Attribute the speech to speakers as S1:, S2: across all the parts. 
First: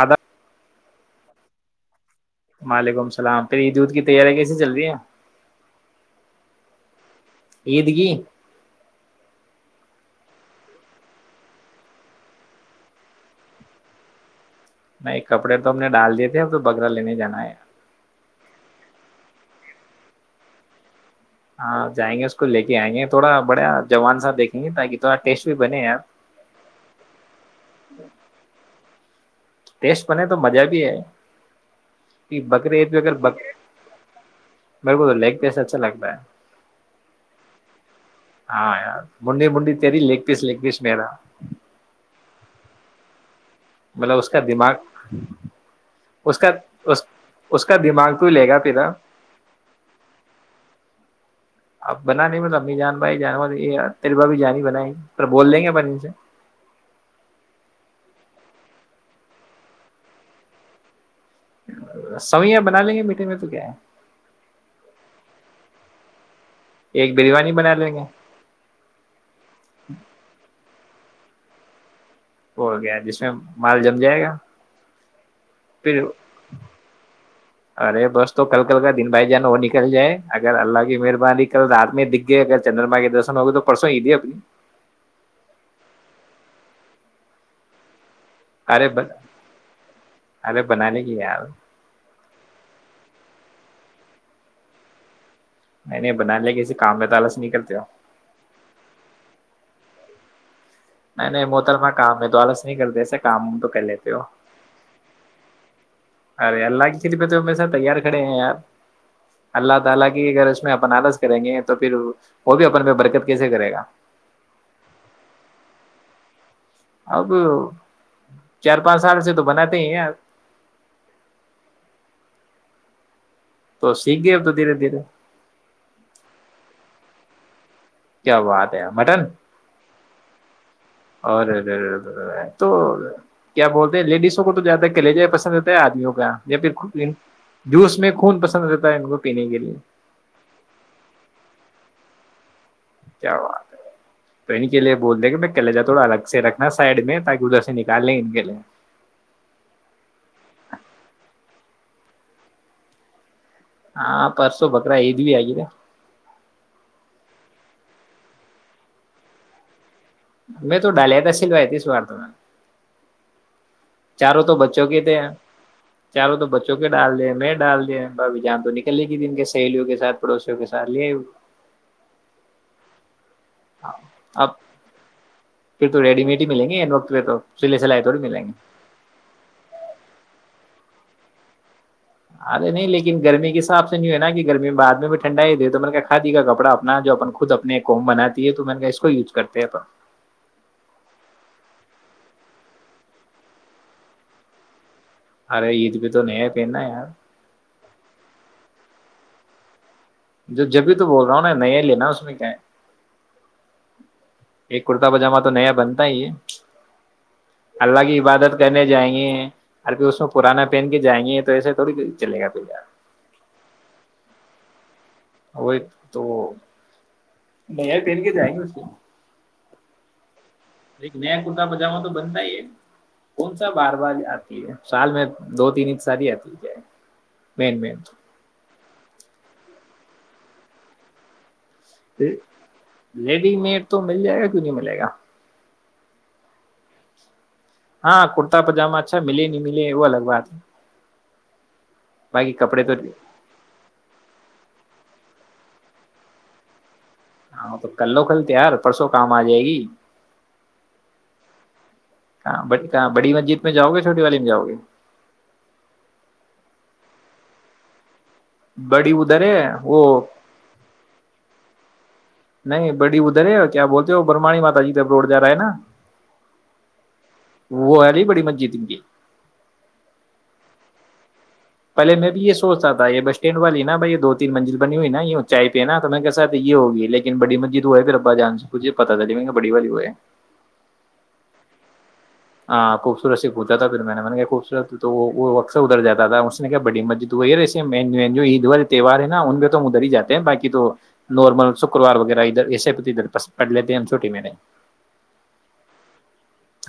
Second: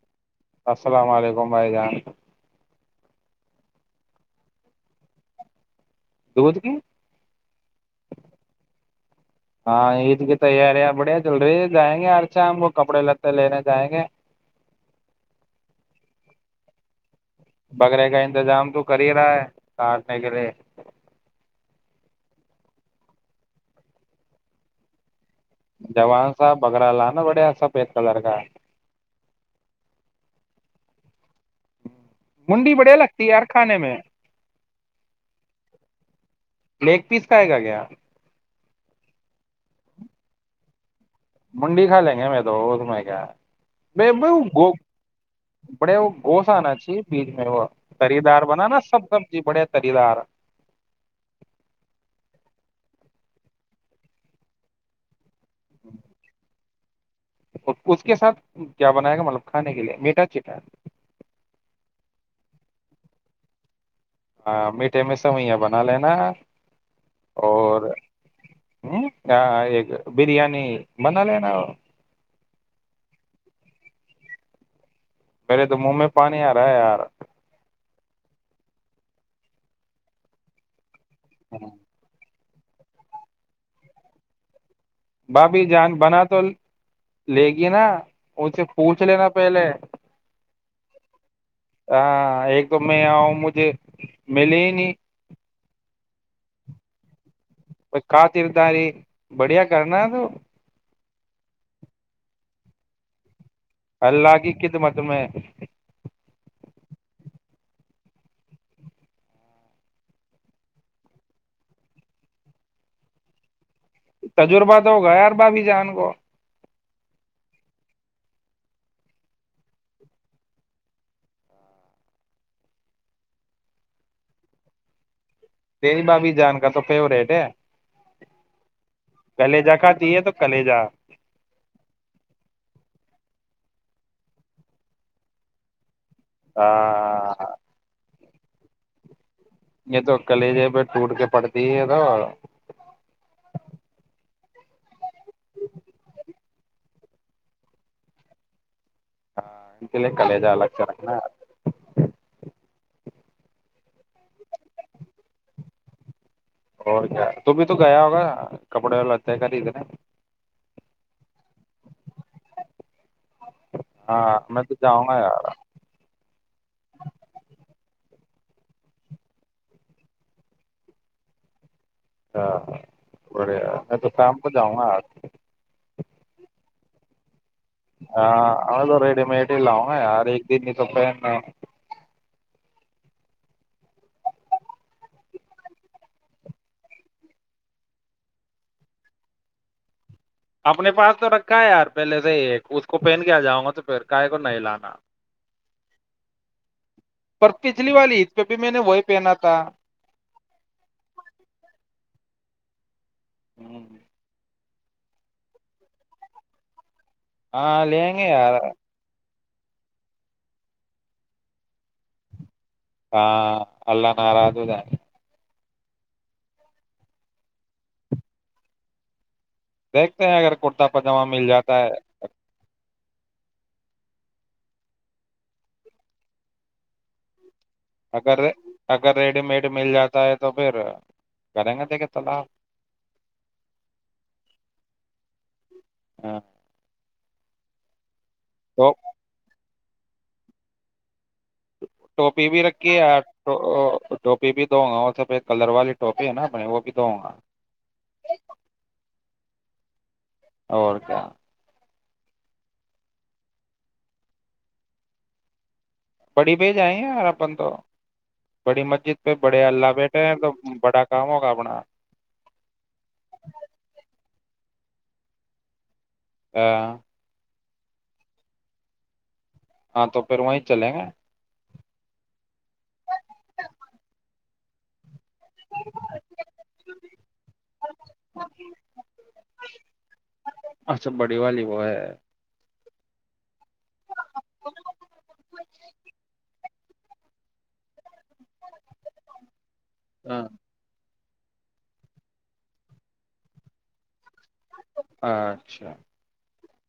S1: آداب
S2: السلام علیکم بھائی جان
S1: وعلیکم السلام پھر یہ دودھ کی تیاری کیسے چل رہی ہے
S2: تو بت کی
S1: عید کی
S2: ہاں عید کی تیاریاں بڑھیا چل رہی ہے جائیں گے ہر ش ہم کو کپڑے لتے لینے جائیں گے
S1: نہیں کپڑے تو ہم نے ڈال دیے تھے اب تو بگرا لینے جانا ہے
S2: بکرے کا انتظام تو کر ہی رہا ہے کاٹنے کے لیے
S1: ہاں جائیں گے اس کو لے کے آئیں گے تھوڑا بڑھیا جوان سا دیکھیں گے تاکہ تو
S2: جوان صاحب بگرراالا نا بڑیا سفید کلر کا
S1: ٹیسٹ بنے تو مزہ بھی ہے کہ
S2: منڈی
S1: بکرے عید
S2: بڑھیا
S1: پہ اگر
S2: لگتی ہے
S1: بک
S2: یار کھانے میں
S1: میرے کو تو لیگ پیس اچھا لگتا ہے
S2: لیگ پیس کھائے گا کیا
S1: ہاں ار منڈی منڈی تیری لیگ پیس لیگ پیس میرا
S2: منڈی کھا لیں گے ہم تو وہ اس میں کیا ہے
S1: مطلب
S2: ب ب
S1: اس کا
S2: گ
S1: دماغ
S2: بڑے وہ
S1: اس
S2: گوش
S1: کا
S2: آنا چاہیے
S1: اس
S2: بیج میں وہ
S1: اس کا دماغ
S2: تری
S1: تو
S2: دار
S1: لے
S2: بن
S1: گا
S2: نا
S1: پیرا
S2: سب سبزی بڑے تری دار
S1: اب بنا نہیں مطلب امی جان بھائی جانور ہے یہ یار تیری بھی جانی بنائی پر بول دیں گے ب سے
S2: اور اس کے ساتھ کیا بنائے گا مطلب کھانے کے لئے میٹھا چیٹا
S1: سوئیا بنا لیں گے میٹھے میں تو کیا ہے
S2: ہاں میٹھے میں سوئیاں بنا لینا
S1: ایک بریانی بنا
S2: اور
S1: لیں گے
S2: منالے نا
S1: ہو گیا جس میں مال جم جائے گا
S2: میرے تو منہ
S1: پھر
S2: میں پانی آ رہا ہے یار
S1: ارے بس تو کل کل کا دن بھائی جانا وہ نکل جائے اگر اللہ کی مر کل
S2: ہاں
S1: رات میں د اگر چندرما کے درشن ہو گئے تو پرسوں ہی دی اپنی
S2: باابھی جان بنا تو لے گی نا اس سے
S1: ارے
S2: پوچھ لینا پہلے
S1: ارے بنانے کی ار
S2: ہاں ایک تو میں آؤں مجھے ملیے ہی نہیں
S1: نہیں نہیں بناان لیا کسی کام میں تالا
S2: پ کاترداری بڑھیا کرنا تو
S1: نہیں نہیں محترم کام ہے تو آالس نہیں کرتے ایسے کام تو کر لیتے ہو
S2: اللہگی کت مت میںیں
S1: ارے اللہ تیار کھڑے ہیں یار اللہ تعالی کی اگر اس میں بنارس کریں گے تو پھر وہ بھی اوپن پہ برکت کیسے کرے گا
S2: تجربہ تو ہو گیا ار با بھی جان کو
S1: اب چار پانچ سال سے تو بناتے ہی ہیں آپ تو سیکھ گئے اب تو دھیرے دھیرے
S2: تیج بابی جان کا تو فیوریٹ ہے
S1: کیا بات ہے مٹن
S2: کلیجا کھاتی ہے تو کلیجا
S1: اوررے ار تو کیا بولتے ہیں لیڈیسوں کو تو زیادہ کے لے جائے پسند ہوتا ہے آدمیوں کو گیا یا پھر کچھ د
S2: ہاں
S1: جوس میں خون پسند رہتا ہے ان کو پینے کے لیے
S2: یہ تو کلی ج پہ ٹوٹ کے پڑتی ہے اہاں
S1: کیا بات ہے تو ان کے لیے بول د کہ میں کی لے جاؤ تھوڑا الگ سے رکھنا سائڈ میں تاکہ ادھر سے نکال لیں ان کے لیے
S2: ہاں انت ل کلی ج ل اچر
S1: ہاں پرسوں بکرا یہ د بھی آگ تے
S2: اور کیا تم بھی تو گیا ہوگا کپڑے والاتے ہے کردنے
S1: میں تو ڈاالت اشل بتیس وارتمان
S2: ہ
S1: چاروں تو بچوں کے تھے چاروں تو بچوں کے ڈال دے میں ڈال دیا بھھی جام تو نکلنےے گی تن کے سہیلیوں کے سھ پڑوسیوں کے سھ لے آئی
S2: ہاںاں
S1: ہاں اب پھر تو ریڈی مڈ ہی ملیں گے ے تو سلے سلائے تھوڑی ملیں
S2: ہاں
S1: گے
S2: میں تو ریڈی مڈ ہی لاؤں گا یار ایک د تو پ ن
S1: ارے نہیں لیکن گرمی کے حساب سے نہیں ہے نا کہ گرمی بعد میں بھی ٹھنڈا ہی دے تو میں نے کھااد گا کپڑا اپنا جو اپ خود اپنے قم بناتی ہے تو میں نے اس کو یوز کرتے ہے اپ
S2: اپنے پاس تو رکھا ہے یار پہلے سے ہی ایک اس کو پہن کے آ جاؤں گا تو پھر کاائے کو نہیں لانا
S1: ارے عید پہ تو نہیں پہننا ہے یار
S2: بجلی والی اس پہ بھی میں نے وہی پہنا تھا
S1: جو جب بھی تو بول رہا ہوں نا نیا لینا اس میں کیا ہے
S2: ہوں
S1: ایک کررتا پجاما تو نیا بنتا ہی یہ
S2: ہاں
S1: اللہ
S2: لیں
S1: کی
S2: گے
S1: عبادت
S2: یار
S1: کرنے جائیں گے ار پ اس میں پرانا پہن کے جائیں گے تو ایسا تھوڑی چلے گا پی
S2: ہاں اللہ ناراض د
S1: وہ تو نہیںار پہن کے جائیں گے اس
S2: دیکھتے ہیں اگر کرتا
S1: ایک
S2: پاجامہ
S1: نیا
S2: مل
S1: کررتا
S2: جاتا ہے
S1: پجاما تو بنتا ہی ہے کون سا بار بار آتی ہے سال میں دو تین ساری آتی ہے کیا
S2: اگر اگر ریڈی میڈ مل جاتا ہوتا ہے تو پھر کریں گے دیکھے تلا
S1: لیڈی مڈ تو مل جائے گا کیوں نہیں ملے گا
S2: ہاں
S1: ہاں کرتا پجاما اچھا ملیے ملے وہ الگ بات ہے
S2: ٹوپی
S1: باقی
S2: بھی
S1: کپڑے تو
S2: رکھی ہے ٹوپی بھی دووں گا وہ سفید کلر والیٹپی ہے نا اپنے وہ بھی دووں گا
S1: ہاں تو کل لو کل تیار پرسوں کام آ جائے گی
S2: اور کیا
S1: ہاں بڑی مسجد میں جاؤ گے چھوٹی والی میں جاؤ گے
S2: بڑی پہ ج آئےیں یار اپن تو
S1: بڑی
S2: مسجد پہ
S1: ادھر ہے
S2: بڑے اللہ
S1: وہ
S2: بیٹھے ہیں تو بڑا کام ہوگا اپنا
S1: نہیں بڑی ادھر ہے کیا بولتے ہو برمانی ماتا جی جب روڈ جا رہا ہے نا
S2: ہ
S1: وہ ہےر بڑی من جی ت ان کی
S2: ہاں تو پھر وہیں چلیں گے
S1: پہے میں بھی یہ سوچتا تھا یہ بس اسٹینڈ والی نا بھائی یہ دو تین منزل بنی ہوئی نا چائے پہ ہے نا تو میںسھ یہ ہوگی لیکن بڑی مسجد ہوا ہے پھر ابا جان سےجھے پتا چل بڑی والی ہو ہے
S2: کو
S1: خوبصورت سے گھدتا تھا پھر میں نے خوبصورت تو وہ اکسر ادھراتا تھا اس نے کہ بڑی مسجد تو وہ یہ ایس جو عید والے تہوار ہے نا ان پہ تو ادھر ہی جاتے ہیں
S2: ہاں،
S1: باقی تو نارمل شکوار وغیرہ ادھر ایے ادھر پڑ لیتے ہم چھوٹی میں نے
S2: اچھا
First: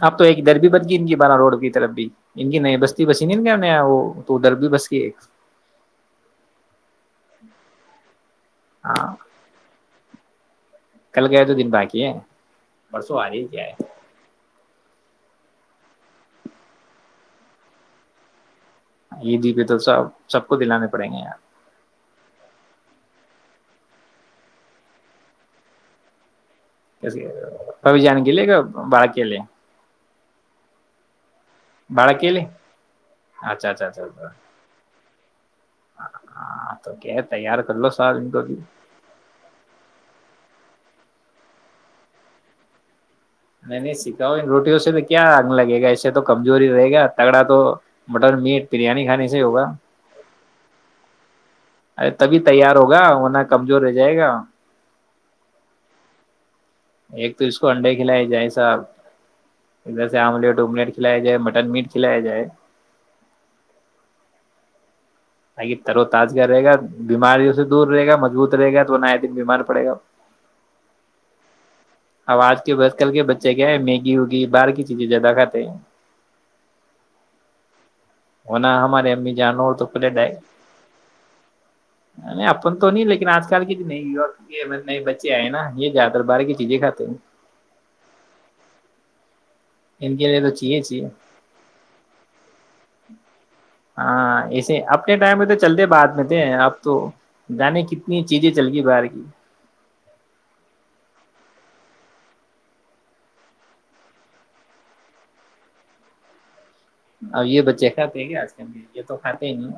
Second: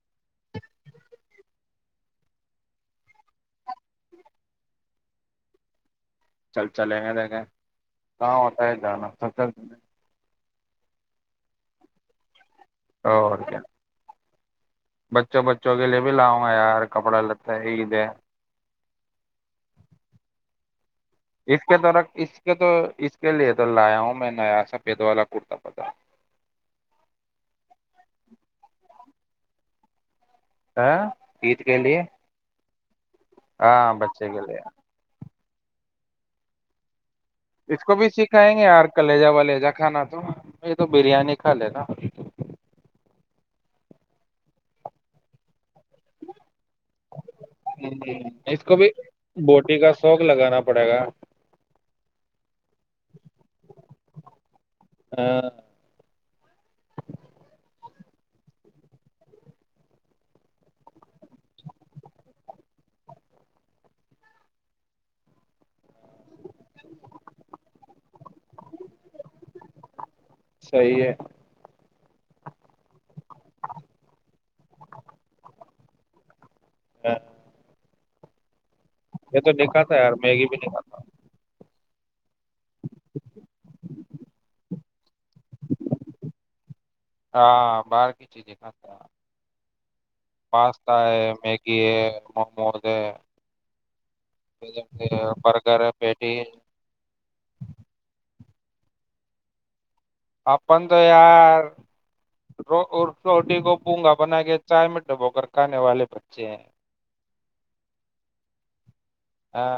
S1: اپ تو ایک در بھیی بچ گئی ان کی بارہ روڈ کی طرف بھی ان کی نہیں بستی بسی نہیں گیا وہ تو ا در بھی بس گئی ایک
S2: چل چلیں گے دیکھیں کہاں ہوتا ہے
S1: ہاں
S2: جانا س
S1: کل گئے تو دن باقی ہے پررسوں آج
S2: اور کیا
S1: جیا ہے
S2: بچوں بچوں کے لیے بھی لاؤں گا یار کپڑا لیتا ہے عید ہے
S1: یہ جی پہ تو سب سب کو دلانے پڑیں گے یار
S2: اس کے در اس تو اس کے لیے تو لایا ہوں میں نیا س پید والا کرتا پتا
S1: س کب جان گل گ بالک کے لی
S2: آ گیت کہ لیی ہے
S1: باڑہ کے لیے اچھا
S2: ہاں
S1: اچھا اچھا
S2: بچے
S1: اچھا
S2: کے لیے
S1: ہاں تو کہ
S2: اس کو بھی سکھائیں گے یار کلیجہ ولیجہ کھانا تو یہ تو بریانی کھا لے نا
S1: میں نہیں سکھاؤ روٹیوں سے تو کیا اگ لگے گا ایسے تو کم جووری رہے گا تگڑا تو مٹن
S2: اس
S1: میٹ
S2: کو بھی
S1: بریانی کھانے سے ہوگا
S2: بوٹی کا شوق لگانا پڑے گا
S1: ارے تبھی تیار ہوگا ورنہ کمزور رہ جائے گا
S2: ہاں
S1: ایک تو اس کو انڈے کھلائے جائے ساحب ادھر سے آملیٹ املیٹ کھلیا جائے مٹن میٹ کھلیا جائے آے ترو تازگا رہے گا بیماریوں سے دور رہے گا م جووت رہے گا تو وہ نیا دن بیمار پڑے گا
S2: صحیح ہے
S1: اب آج کے بس کل کے بچے کیا ہے میگی وگی باہر کی چیزیں زیادہ کھاتے ہیں
S2: ہ
S1: [unintelligible] ہمے امی جان ہو تو
S2: کھاتا
S1: پلے
S2: یار
S1: ڈائے
S2: میگی بھی نہیں کھاتا
S1: نہیں اپن تو نہیں لیکن آج کل کی نئی یوک گ ن بچ ے آئے نا یہ زیاد تر باہر کی چیزیں کھاتے ہ
S2: ہاں باہر کی چیزیں کھاتا ہے پاستا ہے میگی ہے موموز ہے
S1: ہاں ایسے اپنے ٹائم پہ تو
S2: برگر
S1: چلتے
S2: ہے
S1: بعد میں
S2: پیٹی
S1: تھے
S2: ہے۔
S1: ہم تو جانے کتنی چیزیں چل گئی باہر کی
S2: آپن تو یار روٹی کو پونگا بنا کے چائے میں ڈبوگر کھانے والے بچے ہیں
S1: اب یہ بچے کھاتے ہیں کہ آج کل یہ تو کھاتے ہی نہیں
S2: ہاں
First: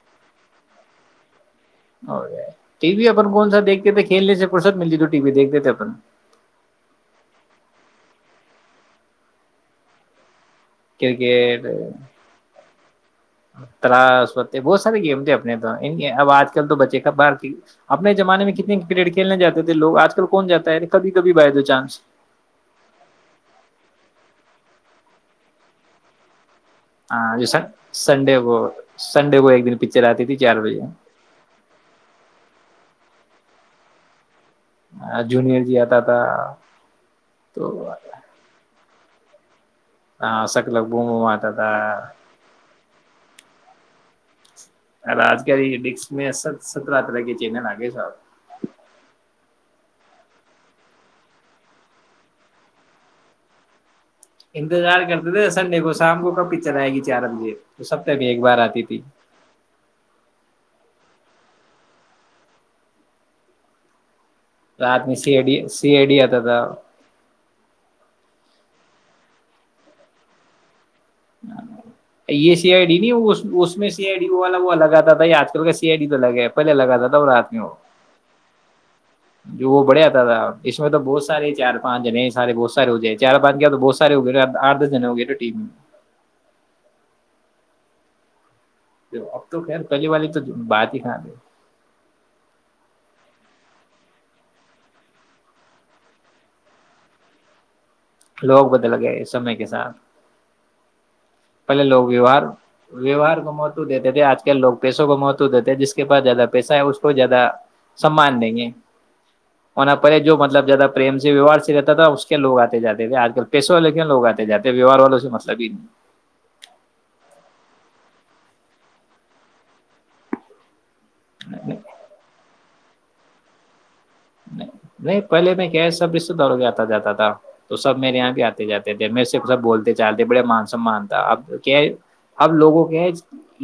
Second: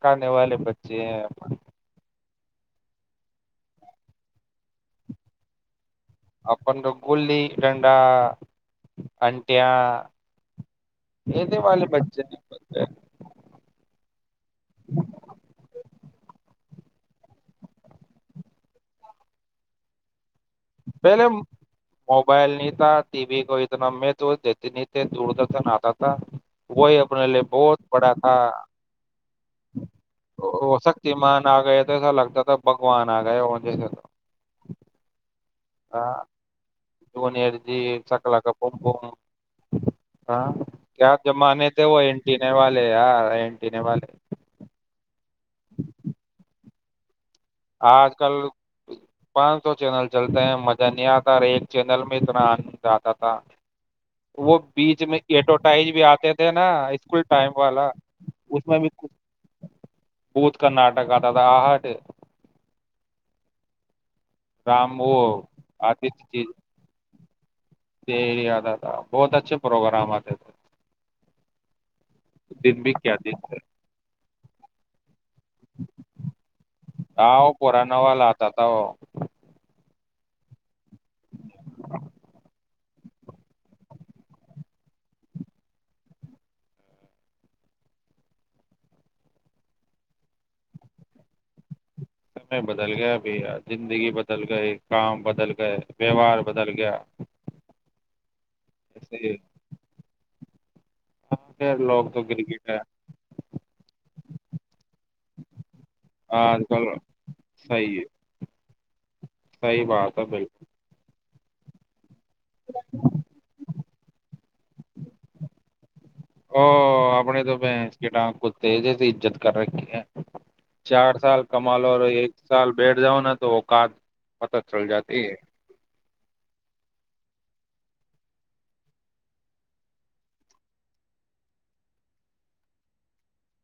S2: کھان نے والے پچے ہیں
S1: اور ٹی وی اپن کون سا دیکھتے تھے کھیلنے سے فرصت ملتی تو ٹی وی دیکھتے تھے اپن
S2: اپ جو گلی ڈڈا اٹیا
S1: کرکٹ
S2: ہیں
S1: تلاش پتے بہت سارے گیم تھے اپنے تو اب آج کل تو بچے باہر کی اپنے زمانے میں کتنے کرکٹ کھیلنے جاتے تھے لوگ آج کل کون جاتا ہے کبھی
S2: پہلے
S1: کبھی بائی دو چانس
S2: موبائل نہیں تھا ٹی وی کو اتنا میں تو دیتی نہیں دوردشن آتا تھا وہی اپنے
S1: ہاں
S2: لیے
S1: جو
S2: بہت بڑا تھا
S1: سنڈے کو سنڈے کو ایک دن پکچر آتی تھی چار
S2: وہ
S1: بجے
S2: سکتیمان آ گئے تھ ایسا لگتا تھا بگوان آ گیا ہو جس
S1: ہاں
S2: ہ جونی ایر جی
S1: تو
S2: سکلا کا پومپوم ہاں
S1: سک لگبوں
S2: کیا
S1: میں آتا
S2: جمانے
S1: تھا
S2: تھے وہ اینٹینے والے یار ارنٹین والے
S1: آج گ بس میں سترہ طرح کی
S2: آج کل پانچ تو چینل چلتے ہیں مزہ نہیں آتا اور ایک چینل میں اتنا آند آتا تھا وہ بیچ
S1: انتظار
S2: میں
S1: کرتے تھے سنڈے
S2: ایڈورٹائز
S1: کو
S2: بھی
S1: شام کو
S2: آتے تھے
S1: کبھی
S2: نا
S1: چل آئے گی
S2: اسکول
S1: چار
S2: ٹائم
S1: بجے تو
S2: والا
S1: سفتے میں ایک بار آتی تھی
S2: بھت کرناٹک تھا تھاہ آ ہٹ رام
S1: رات میں
S2: وہ
S1: سیڈی سی ای ڈیتا تھا
S2: دیادادا بہت اچھے پروگرام آتے تھے
S1: یہ سی
S2: دن
S1: آئی
S2: بھی
S1: ڈی
S2: کیا دن
S1: نہیں
S2: تھے
S1: اس میں سی آئی ڈی والا وہ الگ آتا تھا یہ آج کل کا سی آئی ڈی تو الگ ہے پہلے لگ آتا تھا رات
S2: آؤ
S1: میں وہ
S2: پرانا والا آتا تھا وہ
S1: جو وہ بڑھیاتا تھا اس میں تو بہت سارے چار پانچ جنے سارے بہت سارے ہو گئے چار پانچ کیا تو بہت سارے ہو گئے تھے آٹھ دس جنے ہو گئے تھے ٹیم میں اب تو خیر کلی والی تو بات ہی کان
S2: سمے بدل گیا بھیا زندگی بدل گئے کام بدل گئے ویوہار بدل گیا
S1: لوگ بدل
S2: ایسے
S1: گئے اس
S2: ہی
S1: سمے کے ساتھ
S2: خیر
S1: پہلے لوگ
S2: تو
S1: ویوہار
S2: کرکٹ ہے
S1: ویوار کو موت دیتے تھے آج کل لوگ پیسوں کو موتو دیتے تھ جس کے پس زیادہ
S2: آج
S1: پیسہ ہے
S2: کل
S1: اس کو زیادہ
S2: صحیح ہے
S1: سمان دیں گے
S2: صحیح
S1: اور نہ
S2: بات
S1: پے
S2: ہے
S1: جو
S2: بالکل
S1: مطلب زیادہ پریم ویوار سے رہتا تھا اس کو کیا لگ آتے جاتے تھے آج کل پیسوں والے کیوں لوگ آتے جے ویوار والوں سے مسلب ہی نہیں ہے
S2: او اپ نے تو بنس کی ٹانگ کو تیزے سے عجت کر رکھی ہے چار سال
S1: نہیں
S2: کمالو ایک سال بیٹھ جاؤ نا تو کد
S1: نہیں پہلے میں کیا ہے سب اس سے دوڑ گ آتا جاتا تھا تو سب میرے یہاں پہ آتے جاتے تھے م سے سب بولتے چالتے بڑے مان سمان تھا اب کیا اب لوگوں کے ہے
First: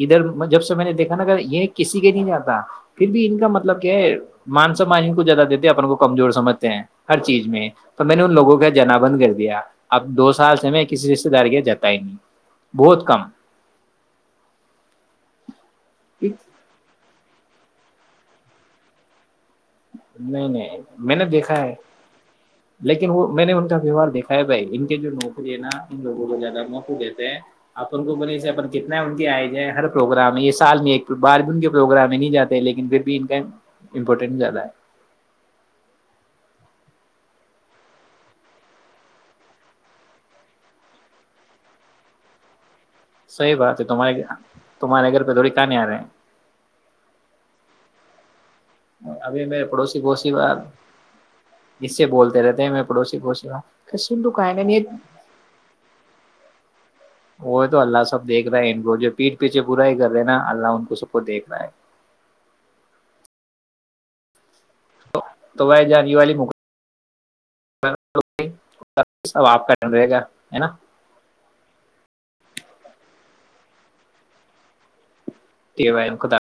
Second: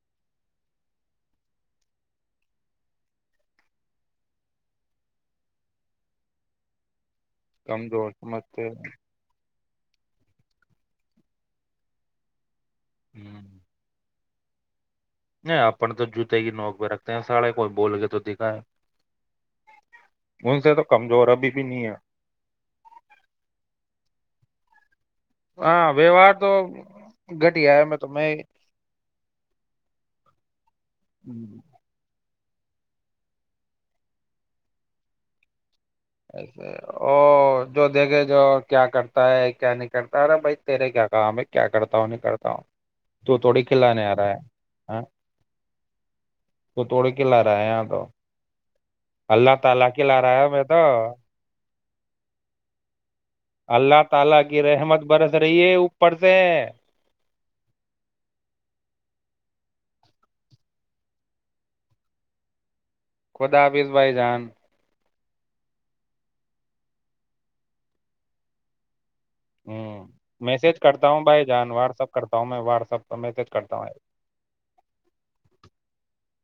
S1: ادھر جب سے میں نے دیکھا نا یہ کسی کے نہیں جاتا پھر بھی ان کا مطلب کیا ہے مان سمان ان کو زیادہ تے اپن کو کمزور سمجھتے ہیں ہر چیز میں تو
S2: کمزور
S1: میں نے ان لوگوں
S2: سمجھتے
S1: کا
S2: ہیں۔
S1: جنا بند کر دیا اب دو سال سے میں کسی رشتے دار کے جتا ہی نہیں بہت کم
S2: ہوں نہیں اپپن تو جوتے ہی نوک میں رکھتے ہیں ساڑے کوئی بول گ تو دکھائے
S1: نہیں نہیں میں نے
S2: ابھی
S1: دیکھا
S2: بھی
S1: ہے
S2: نہیں
S1: لیکن وہ میں نے ان کا ویوہار دیکھا ہے بائی [inaudible] جو نوکری ہے نا
S2: ہاں
S1: ان لووں
S2: ویوہار
S1: کو
S2: تو
S1: زیادہ موقع دیتے ہیں
S2: گھٹیا ہے میں
S1: اپن کو
S2: تمہیں
S1: بول کتنا ان کے آئے جائے ہر پروگرام ہے یہ سال میں بار بھی ان کے پروگرام میں نہیں جاتے لیکن پھر بھی ان کا امپورٹنٹ ہے
S2: ا جو دیکھے جو کیا کرتا ہے کیا نہیں کرتا ارا بھائی تیرے کیا کام ہے کیا کرتا ہوں نہیں کرتا ہوں تو
S1: صحی
S2: تھوڑی
S1: بات ہے
S2: کھلانے آ
S1: تمہارے
S2: رہا ہے
S1: تمہارے گھر پہ تھوڑی کہانی آ رہے ہیں
S2: کو توڑ کے لا رہا ہے یہاں تو
S1: ابھی میرے پڑوسی پڑوسی بار
S2: [unintelligible]
S1: اس سے بولتے رہتے ہیں میں پڑوسی
S2: اللہ
S1: سو
S2: تعالی
S1: کا
S2: کی
S1: ہے
S2: رحمت برس رہی ہے اوپر سے
S1: وہ تو اللہ سب دیکھ رہے ہیں ان کو جو پیٹھ پیچھے برا ہی کر دینا اللہ ان کو سب کو دیکھنا ہے
S2: خدا حافیظ بھائی جان
S1: تو بائی جانی والی م ب سب آپ
S2: ہ
S1: کان رہے گا ہے نا
S2: میسج کرتا ہوں بھائی جان واٹسپ کرتا ہوں میں واٹس اپ کا میسج کرتا ہوں
S1: د ب ان کوتا